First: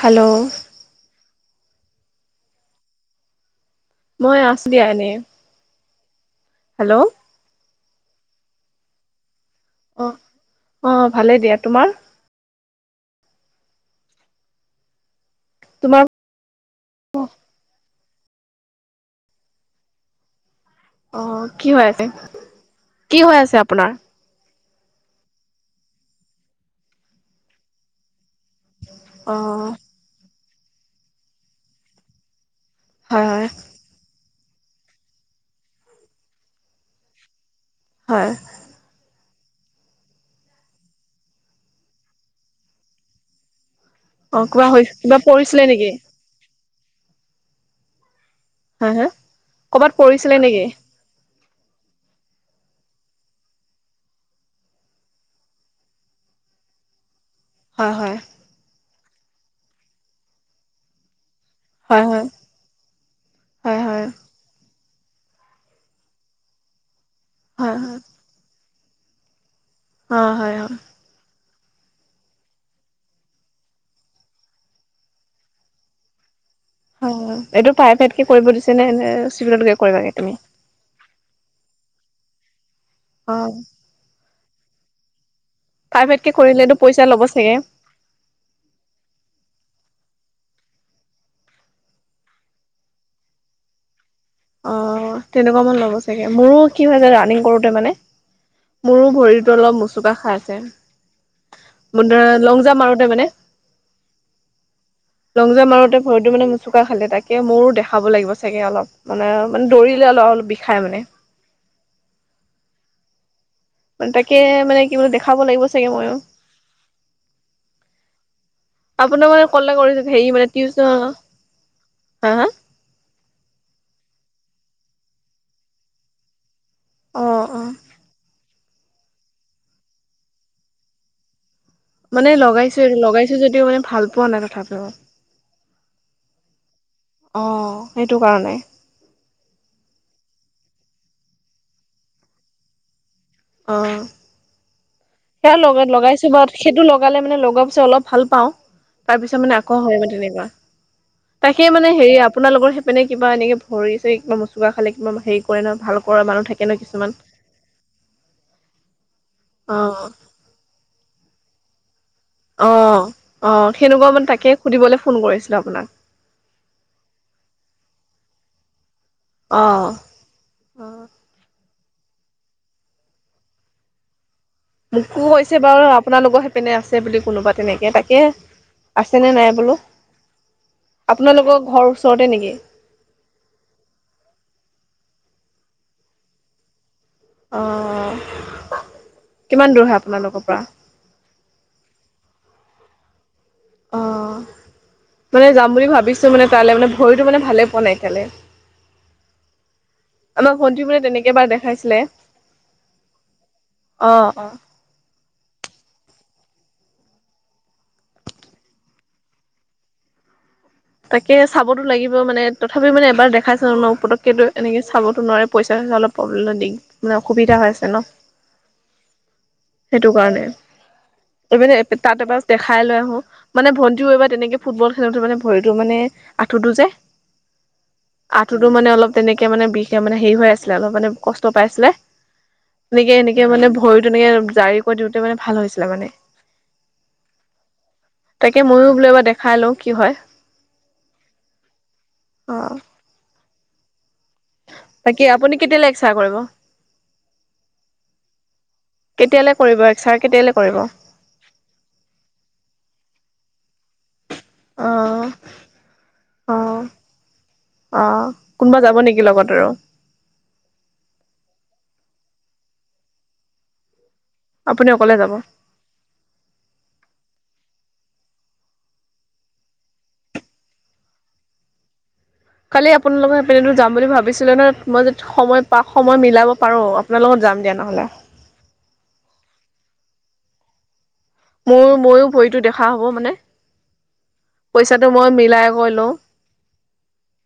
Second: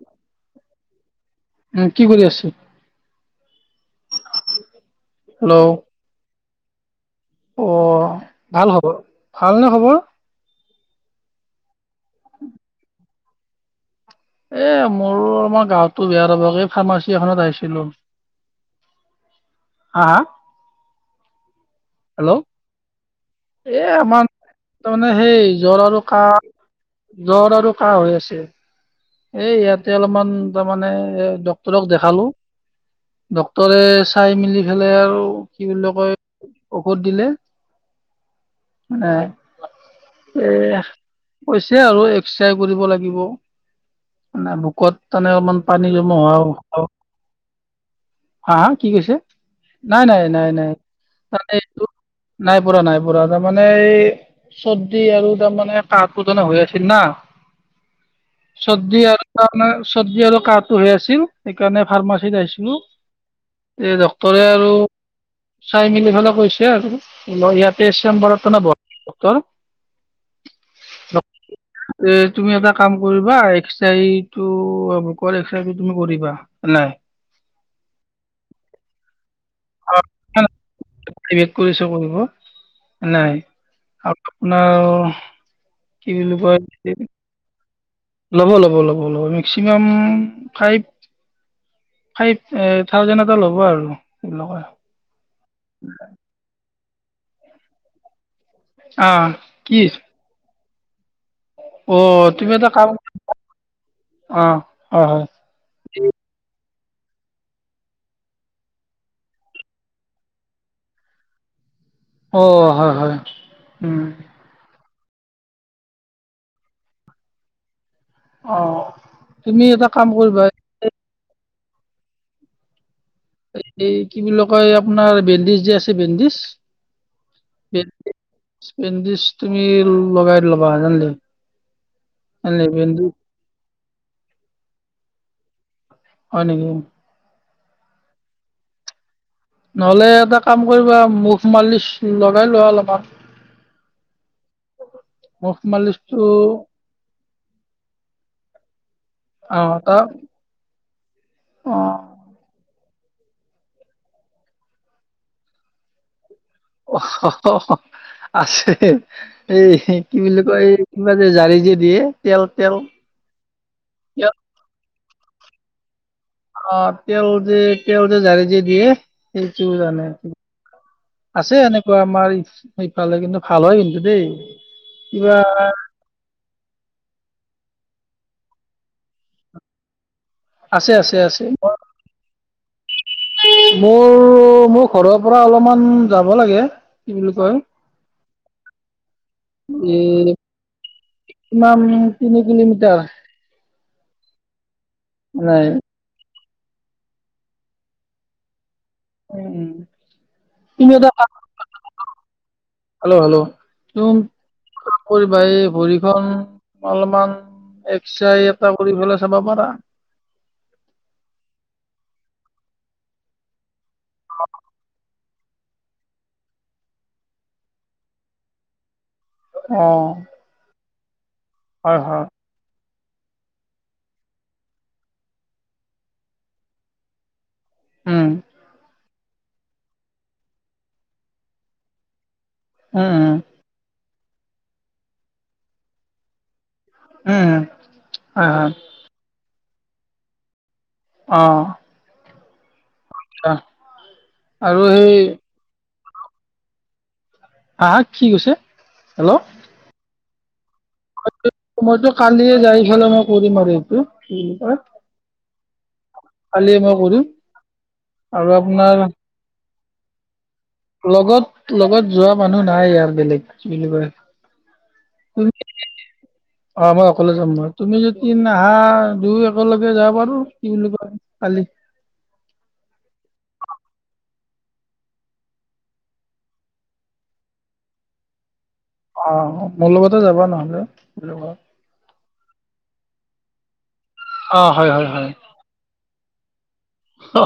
Hello উম কি কৰি আছে? মই আছ দিয়া এনে। হেল্ল'। হেল্ল'। অ' ভাল খবৰ। ভালনে খবৰ? ভালেই দিয়া, তোমাৰ? [inaudible] এ মোৰো অলমান তোমাৰ গাতো বেয়া, ৰ'ব ফাৰ্মাচী এখনত আহিছিলো। হা হা? অ' কি হৈ আছে? হেল্ল' কি হৈ আছে আপোনাৰ? তাৰ মানে সেই জ্বৰ আৰু কাহ, জ্বৰ আৰু কাহ হৈ আছে। অ এ ইয়াতে অলপমান তাৰমানে, এ ডক্তৰক দেখালো। হয় হয় ডক্তৰে চাই মেলি পেলাই আৰু, কি বুলি কয় ঔষধ দিলে। হয় [unintelligible] এ কৈছে আৰু এক্সৰে কৰিব লাগিব। অ মানে কিবা হৈ ভোকত, কিবা তাৰমানে অকমান পৰিছিলে পানী নেকি জমা হোৱা [unintelligible] হা হা কি কৈছে? কৰ'বাত নাই নাই, পৰিছিলে নাই নেকি নাই। তাত এটো নাই পুৰা নাই পুৰা। তাৰমানে এই। চৰ্দি আৰু তাৰমানে কাহটো টানে হৈ আছিল না! হয় হয়। চৰ্দি আৰু কাহ মানে, চৰ্দি আৰু কাহটো হৈ আছিল। সেইকাৰণে হয় হয় ফাৰ্মাচীত আহিছিলোঁ, হয় এ হয় ডক্তৰে আৰু। চাই মেলি ফালে কৈছে আৰু, হয় ইয়াতে হয় চেম্বৰত বহে ডক্তৰ। অ হয় হয়। এ তুমি এটা কাম কৰিবা এক্সাৰিটো, বুকৰ এক্সাৰিটো তুমি কৰিবা। নাই হয়, হয়। এইটো প্ৰাইভেটকে কৰিব দিছে নে? নে চিভিলত গৈ কৰিবাগে তুমি [unintelligible] এ কৰি [unintelligible] অ নাই [unintelligible] প্ৰাইভেটকে বুলি কয় কৰিলেতো পইচা ল'ব চাগে! ল'ব, ল'ব, ল'ব, ল'ব। Maximum five. ফাইভ থাউজেণ্ড এটা ল'ব আৰু। তেনেকুৱা। তেনেকুৱামান ল'ব চাগে, মোৰো কি হয় যে ৰাণিং কৰোতে মানে। মোৰো অঁ ভৰিটো অলপ কি মোচুকা খাইছে। মোৰ অঁ দ্বাৰা তুমি এটা লং-জাম্প কাম মাৰোতে মানে অঁ হয় হয় লং-জাম্প মাৰোতে ভৰিটো মানে। চুকা খালে। তাকে মোৰো দেখাব লাগিব চাগে অলপ। মানে, মানে দৌৰিলে অলপ-অলপ বিষাই মানে! অ' হয় হয়। মানে তাকে মানে কি দেখাব লাগিব চাগে ময়ো। অঁ আপোনাৰ মানে তুমি কল এটা কাম কৰিহে কৰিবা মানে [unintelligible] হা হা? এই কি বুলি কয় আপোনাৰ বেণ্ডেজ যে আছে, বেণ্ডেজ। অ অ বে। বেণ্ডেজ তুমি লগাই ল'বা জল্দি। মানে লগাইছো। এইটো লগাইছো যদিও মানে ভাল পোৱা নাই তথাপিও। হয় নেকি? অ' সেইটোকাৰণে। নহ'লে এটা কাম কৰিবা, মুভ-মালিচ লগাই লোৱা অলপমান। অ'। মুভ সেয়া লগত মালিচটো লগাইছো বাট, সেইটো লগালে। মানে লগোৱাৰ পিছত অলপ ভাল পাওঁ, তাৰ পিছত মানে অঁ আকৌ হয় তাৰ মানে তেনেকুৱা। তাকে মানে অঁ হেৰি আপোনাৰ লগৰ সেই মানে কিবা এনেকে ভৰি-চৰি কিবা মোচোকা খালে, কিবা হেৰি কৰে ন ভাল কৰা মানুহ থাকে ন কিছুমান অ' আছে এই অ কি বুলি? এইমান যে জাৰি যে দিয়ে। তেল তেল অ' অ, সেনেকুৱা মানে তেল তাকে সুধিবলৈ ফোন কৰিছিলো আপোনাক। অ' তেওঁ যে তেওঁ যে জাৰি যে দিয়ে। অ সেইটোও জানে কি অ আছে এনে আমাৰ ইফালে কিন্তু ভাল হয়, কিন্তু দেই। মোকো কিবা কৈছে বাৰু আপোনালোকৰ স--। পিনে আছে বুলি কোনোবা তেনেকৈ, তাকে আছেনে নাই বোলো। আছে, আছে, আছে। আপোনালোকৰ ঘৰ ওচৰতে নেকি মোৰ মোৰ ঘৰত--। পৰা অলপমান যাব লাগে। কি আহঁ। এ মান তিনি কিলোমিটাৰ অ' মানে নাই যাম বুলি ভাবিছো মানে। তালৈ মানে ভৰিটো মানে ভালে পোৱা নাই ইফালে। উম, আমাক ভন্টি তুমি মো এটা কাম- তেনেকে বাৰ দেখাইছিলে। হেল্ল' অ অ হেল্ল'। কৰিব ভৰিখন অলপমান এক্সাই এটা কৰি পেলাই চাব পাৰা। অ। তাকে চাবতো লাগিব মানে তথাপি মানে এবাৰ দেখাইছা ন পতককেতো এনেকে চাবতো নোৱাৰে। পইচা- চইচা অলপব্লে দি মানে অসুবিধা হৈ আছে ন। অ সেইটো কাৰণে। এইবানে হয় তাত হয় এবাৰ দেখাই লৈ আহো মানে ভন্ণ্টিও বা তেনেকে ফুটবল খেলোতে মানে ভৰিটো মানে আঁঠুটো যে উম আঁঠুতো মানে অলপ তেনেকে মানে বিষে মানে হেৰি হৈ আছিলে অলপ মানে কষ্ট পাই আছিলে। উম এনেকে উম এনেকে উম মানে ভৰিতো এনেকে জাৰি কৰি দিওঁতে মানে ভাল হৈছিলে মানে। উম, হয়, হয়। চাই লও'। কি হয়? অ। অ। অ। বাকি আপুনি কেতিয়ালৈ এক্স কৰিব? আহ কি কৈছে? হেল্ল'। কেতিয়ালৈ কৰিব এক্সাৰ কেতিয়ালৈ কৰিব। মইতো কালিয়ে যাইফালে মই কৰিম আৰু এইটো কি বুলি কয়। অ কালিয়ে অ' মই কৰিম অ, আৰু কোনোবা আপোনাৰ যাব নেকি লগত আৰু। লগত লগত যোৱা মানুহ নাই ই বেলেগ বুলি কয়। আপুনি অকলে যাব অ' মই অকলে যাম মই। তুমি যদি অহা দুই একেলগে যাব পাৰো কি বুলি কয় কালি। কালি আপোনালোকৰ সেইপিনেতো যাম বুলি মই ভাবিছিলো য সময় পা সময় মিলাব পাৰো আপোনাৰ লগত যাম দিয়া নহ'লে। অ' মোৰ লগতে যাবা নহলে। মোৰ ময়ো ভৰিতটো দেখা হ'ব মানে। অ', হয়, হয়, পইচাটো হয়, মই মিলাই কৈ লওঁ। অ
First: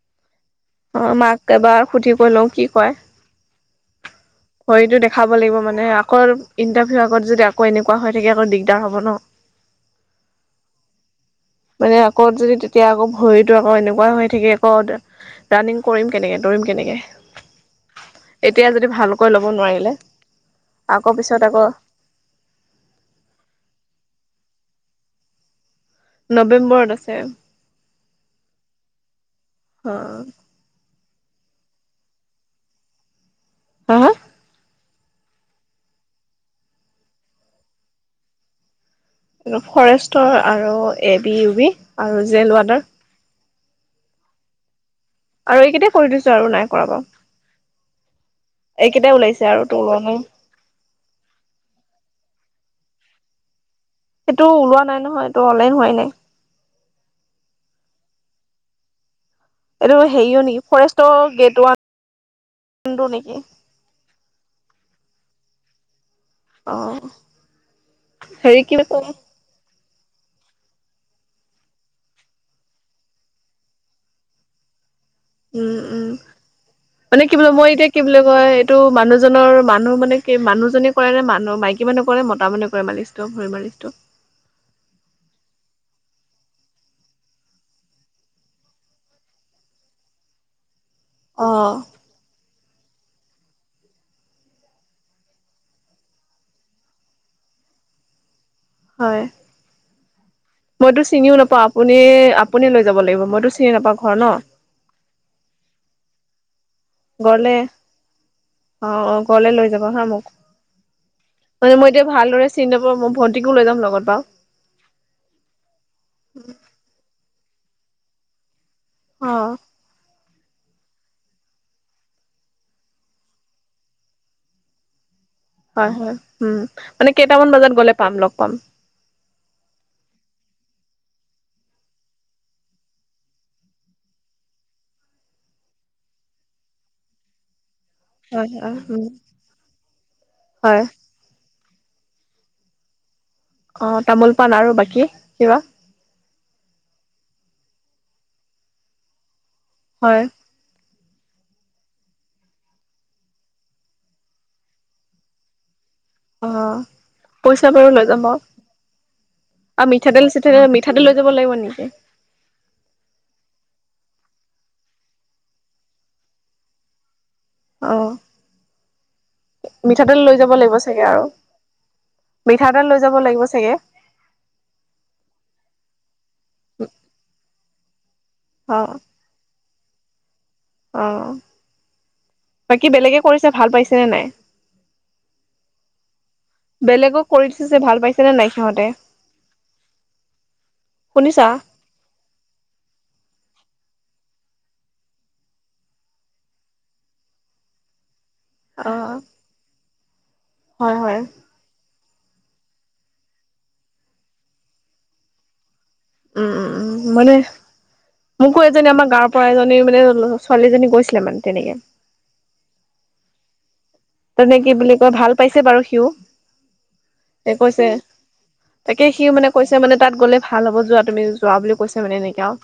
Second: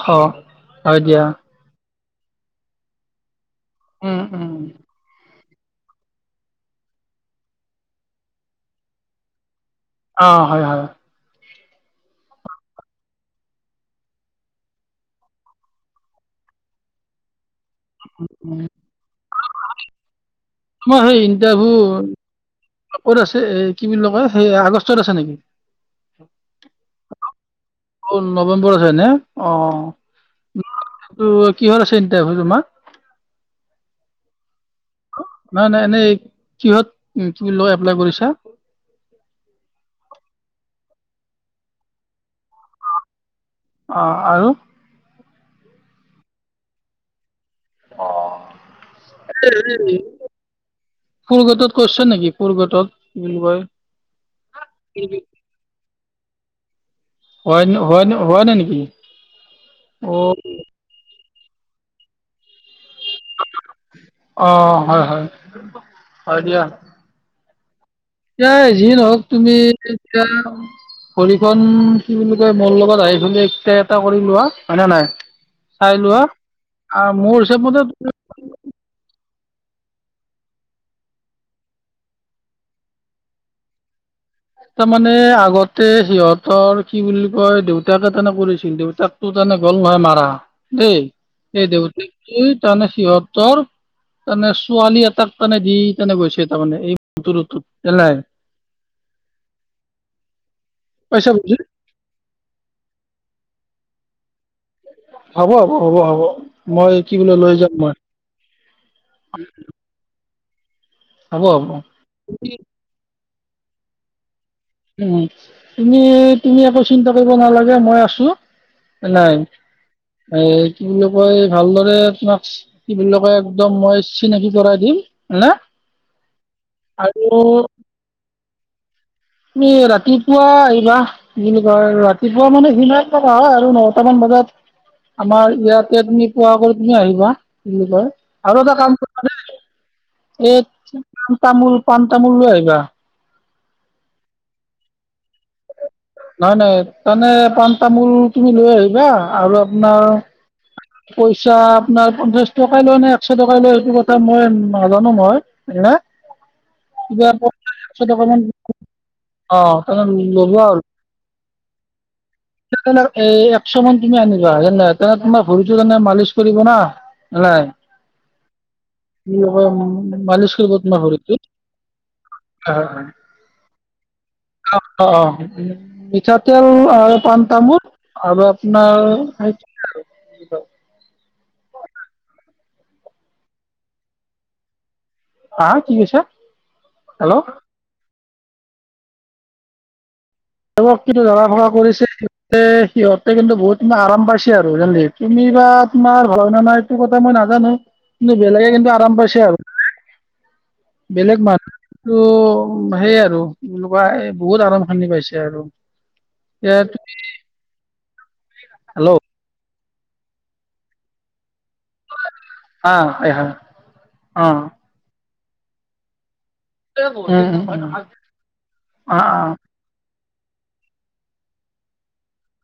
অ হয় দিয়া মাক । এবাৰ সুধি কৈ লওঁ কি কয় উম, উম, ভৰিতটো দেখাব। মানে আকৌ ইনটাৰভিউ আগত যদি আকৌ এনেকুৱা হৈ থাকে আকৌ দিগদাৰ হ'ব ন। অ হয় হয়। মানে আকৌ যদি তেতিয়া আকৌ ভৰিতো আকৌ এনেকুৱা হৈ থাকে আকৌ ৰাণিং কৰিম কেনেকে। আত কেনেক এতিয়া যদি ভালকৈ ল'ব নোৱাৰিলে। আমাৰ আকৌ সেই পিছত আকৌ ইণ্টাৰভিউ কত আছে। কি বুলি ক কয় সেই আগষ্টত আছে নেকি। নৱেম্বৰত আছে। নৱেম্বৰ হয় ন অ। হা হা ত কিহল আ চিন্তাই তোমাক [unintelligible] হা হা নাই নাই এনেই কিহত কি ল এপ্লাই কৰিছা? এই ফৰেষ্টৰ আৰু এ বি ইউ বি আৰু জেল ৱডাৰ। অঁ আৰু? আৰু এইকেইটাই কৰি দিছো আৰু নাই কৰাব অ তো ওলোৱা নাই ফুৰ গটত কৈছ নেকি কৰ গটত কি বুলি কয় সেইটো ওলোৱা নাই নহয় এইটো অনলাইন হোৱাই নাই। হয়ন হোৱা ন হোৱা নাই নেকি এইটো অ', হেৰিও নেকি ফৰেষ্টৰ গেট ওৱানটো নেকি অ হয় হয় আহ এই যি নওক তুমি এতিয়া খৰিখন কি বুলি কয় মোৰ লগত আহি ফ এক এটা কৰি লোৱা হয়না নহয় উম উম মানে কি মোৰ বুলি হিচাপ মই মতে এতিয়া কি বুলি কয় এইটো মানুহ মানুহ জনৰ মানুহ মানে কি মানুহজনে কৰে নে মানুহ মাইকী মানুহ কৰে নে মতা মানুহ কৰে মালিচটো ভৰি মালিচটো তাৰমানে আগতে সিহঁতৰ কি বুলি কয় দেউতাকে তেনে কৰিছিল দেউতাকটো তানে গল ভাই মাৰা দেই অ এই দেউতাক তাৰমানে সিহঁতৰ তাৰমানে ছোৱালী এটাক তানে দি তেনে গৈছে তাৰ মমানে এই ত ন নাই হয় মইতো পাইছা চিনিও বুজি নাপাওঁ আপুনি আপুনি লৈ যাব লাগিব মইতো চিনি নাপাওঁ ঘৰ ন। হ'ব হ'ব হ'ব হ'ব মই কি বোলে লৈ ঘৰলে যাম মই অ অ ঘৰলে লৈ যাবা হা মোক হ'ব হ'ব মানে মই এতিয়া ভালদৰে তুমি চিনি নাপাওঁ, মই ভণ্টিকো লৈ যাম লগত বাও উ তুমি তুমি একো চিন্তা কৰিব নালাগে মই আছো অ নাই এ কি বুলি কয় ভালদৰে তোমাক কি বুলি কয় একদম মই চিনাকি কৰাই দিম হা হয় হয় উম মানে আৰু কেইটামান বজাত গ'লে পাম লগ পাম ম ৰাতিপুৱা আহিবা। কি বুলি কয় ৰাতিপুৱা মানে সিমাই লগা হয় আৰু নটা মান ব আমাৰ ইয়াতে তুমি পোৱা কৰি তুমি আহিবা। কি বুলি কয় হয় আৰু হয় এটা উম কামে হয় এক পান তামোল পান তামুল লৈ আহিবা। অ তামোল পান আৰু বাকী কিবা! নহয় নহয় তামানে পাণ তামোল তুমি লৈ আহিবা আৰু আপোনাৰ হয় পইচা আপোনাৰ পঞ্চাশ টকাই লয় নে একশ টকাই লয় সেইটো কথা মই নাজানো মই অ কিবা পইচা পঞ্চাশ বাৰু একশ লৈ যাম টকা বাও। মান অ আৰু তেনে মিঠাতেল ল'ব চিঠাতেল আৰু মিঠা তেল লৈ যাব লাগিব নেকি? চবন তুমি আনিবা যেনে তেনে তোমাৰ ভৰিটো তেনে মালিচ কৰিব না নাই অ কি মিঠাতেল লৈ যাব মালিচ লাগিব কৰিব তোমাৰ চাগে আৰু শৰিটোত মিঠাতেল লৈ যাব লাগিব চাগে? অ অ অ মিঠাতেল আৰু পাণ তামোল। আৰু অ আপোনাৰ সেইটো আৰু অ বাকী বেলেগে কৰিছে ভাল পাইছে নে নাই? হা কি কৈছা বেলেগক হেল্ল' কৰি দিছে যে ভাল পাইছেনে নাই সিহঁতে? তেওঁক কিন্তু ধাৰা শুনিছা ফকা কৰিছে সিহঁতে কিন্তু বহুত আৰাম পাইছে আৰু জানিলি। তুমি বা তোমাৰ হয় ন নাই এইটো কথা মই নাজানো কিন্ত বেলেগে অ কিন্তু আৰাম পাইছে হয় আৰু হয় বেলেগ মানুহ ত সেই আৰু এনেকুৱা বহুত আৰামখানি পাইছে আৰু উম উম উম এতিয়া মানে মোকো এজনী আমাৰ হেল্ল' গাঁৱৰ পৰা এজনী মানে মানে ছোৱালীজনী গৈছিলে মানে তেনেকে অহ অহ তেনেকে কি বোলি কয় ভাল পাইছে বাৰু সি উম ঐ উম কৈছে উম তাকে অ সিও অ মানে কৈছে মানে তাত গ'লে ভাল হ'ব যোৱা তুমি যোৱা বুলি কৈছে মানে এনেকে আৰু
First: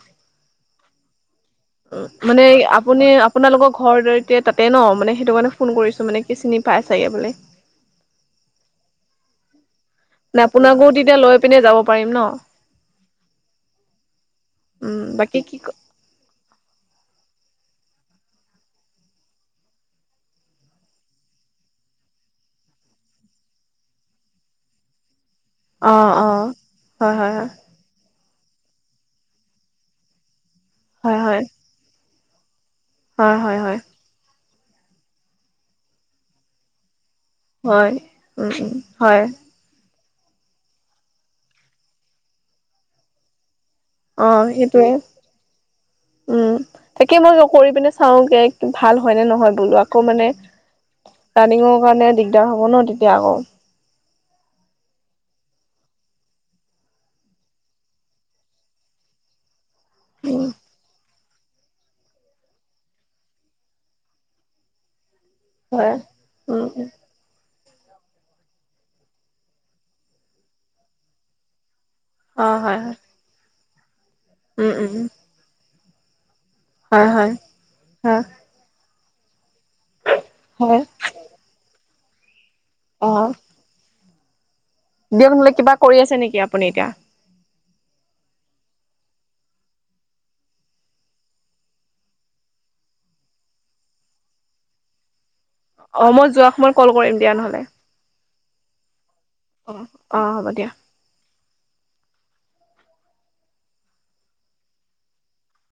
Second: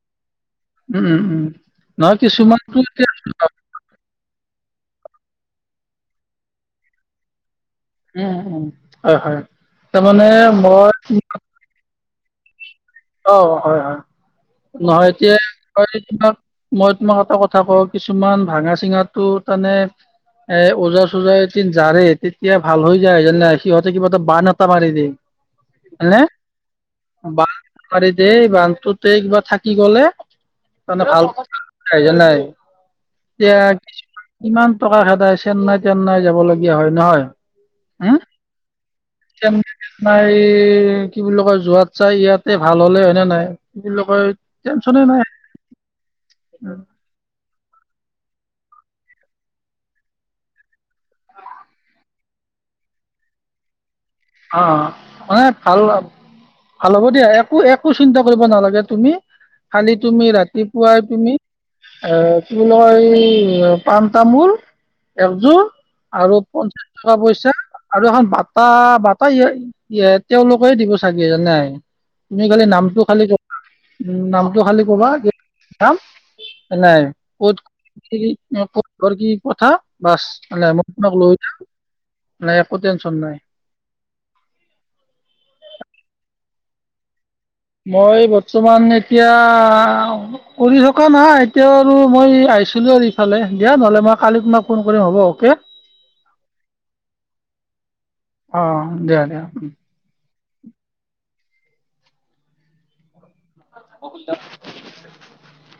উম উম উম নহয় অ মানে কিছুমানতো আপুনি এতিয়া আপোনালোকৰ ঘৰ জৰিতে তাত থাকে ন মানে সেইটো কাৰণে ফোন কৰিছো মানে কি চিনি পাই চাগে বোলে উ হয় হয় তাৰমানে নে আপোনাকো তেতিয়া মই লৈ পিনে যাব পাৰিম ন অ হয় হয় উম নহয় এতিয়া বাকী কি ক মই তোমাক এটা কথা কওঁ কিছুমান ভাঙা চিঙাটো টানে এ ওজা চোজা জাৰে তেতিয়া ভাল হৈ যায় জান নাই সিহঁতে কিবা এটা বান এটা মাৰি দিয়ে অ অ হয় হয় হয় পাৰি দেই বানটোতে কিবা থাকি গলে মানে হয় হয় ভাল হয় জ [unintelligible] নাই হয় হয় হয় কিমান টকা খেদায় চেন্নাই তেন্নাই যাবলগীয়া হয় নহয় হয় উম উম হয় তোৰ এই কি বুলি কয় যোৱাত চাই ইয়াতে ভাল হ'লে হয়নে নাই কি বুলি কয় অ সেইটোৱে টেনচনে নাই উম তাকে মই কৰি পিনে চাওঁগে ভাল হয় নে নহয় বোলো আকৌ মানে ৰানিং কাৰণেই দিগদাৰ হ'ব ন তেতিয়া আকৌ অ মানে ভাল ভাল হ'ব দিয়া একো একো চিন্তা কৰিব নালাগে তুমি খালি তুমি উম ৰাতিপুৱাই তুমি আহ কি বুলি এই পাণ তামোল একযোৰ হয় আৰু উম পঞ্চাশ উম টকা পইচা আৰু এখন বঁটা পাই এতেওঁলোকে দিব চাগে এজানাই তুমি অ খালি হয় হয় নামটো খালি উম নামটো উম খালি উম উম ক'বা কত কাম নাই হয় হয় ক'ত কত কি হয় কি আগৰ কি কথা বাছ মানে হয় মই তোমাক লৈ যোৱা নাই একো টেনচন নাই বিয়াখলে কিবা কৰি আছে নেকি আপুনি এতিয়া মই বৰ্তমান এতিয়া কৰি থকা নাই এতিয়া আৰু মই পাইছিলো আৰু ইফালে দিয়া নহ'লে মই কালি তোমাক ফোন কৰিম হ'ব অ'কে অ মই যোৱা সময়ত কল কৰিম দিয়া নহলে অ দিয়া দিয়া অ অ হ'ব দিয়া [unintelligible]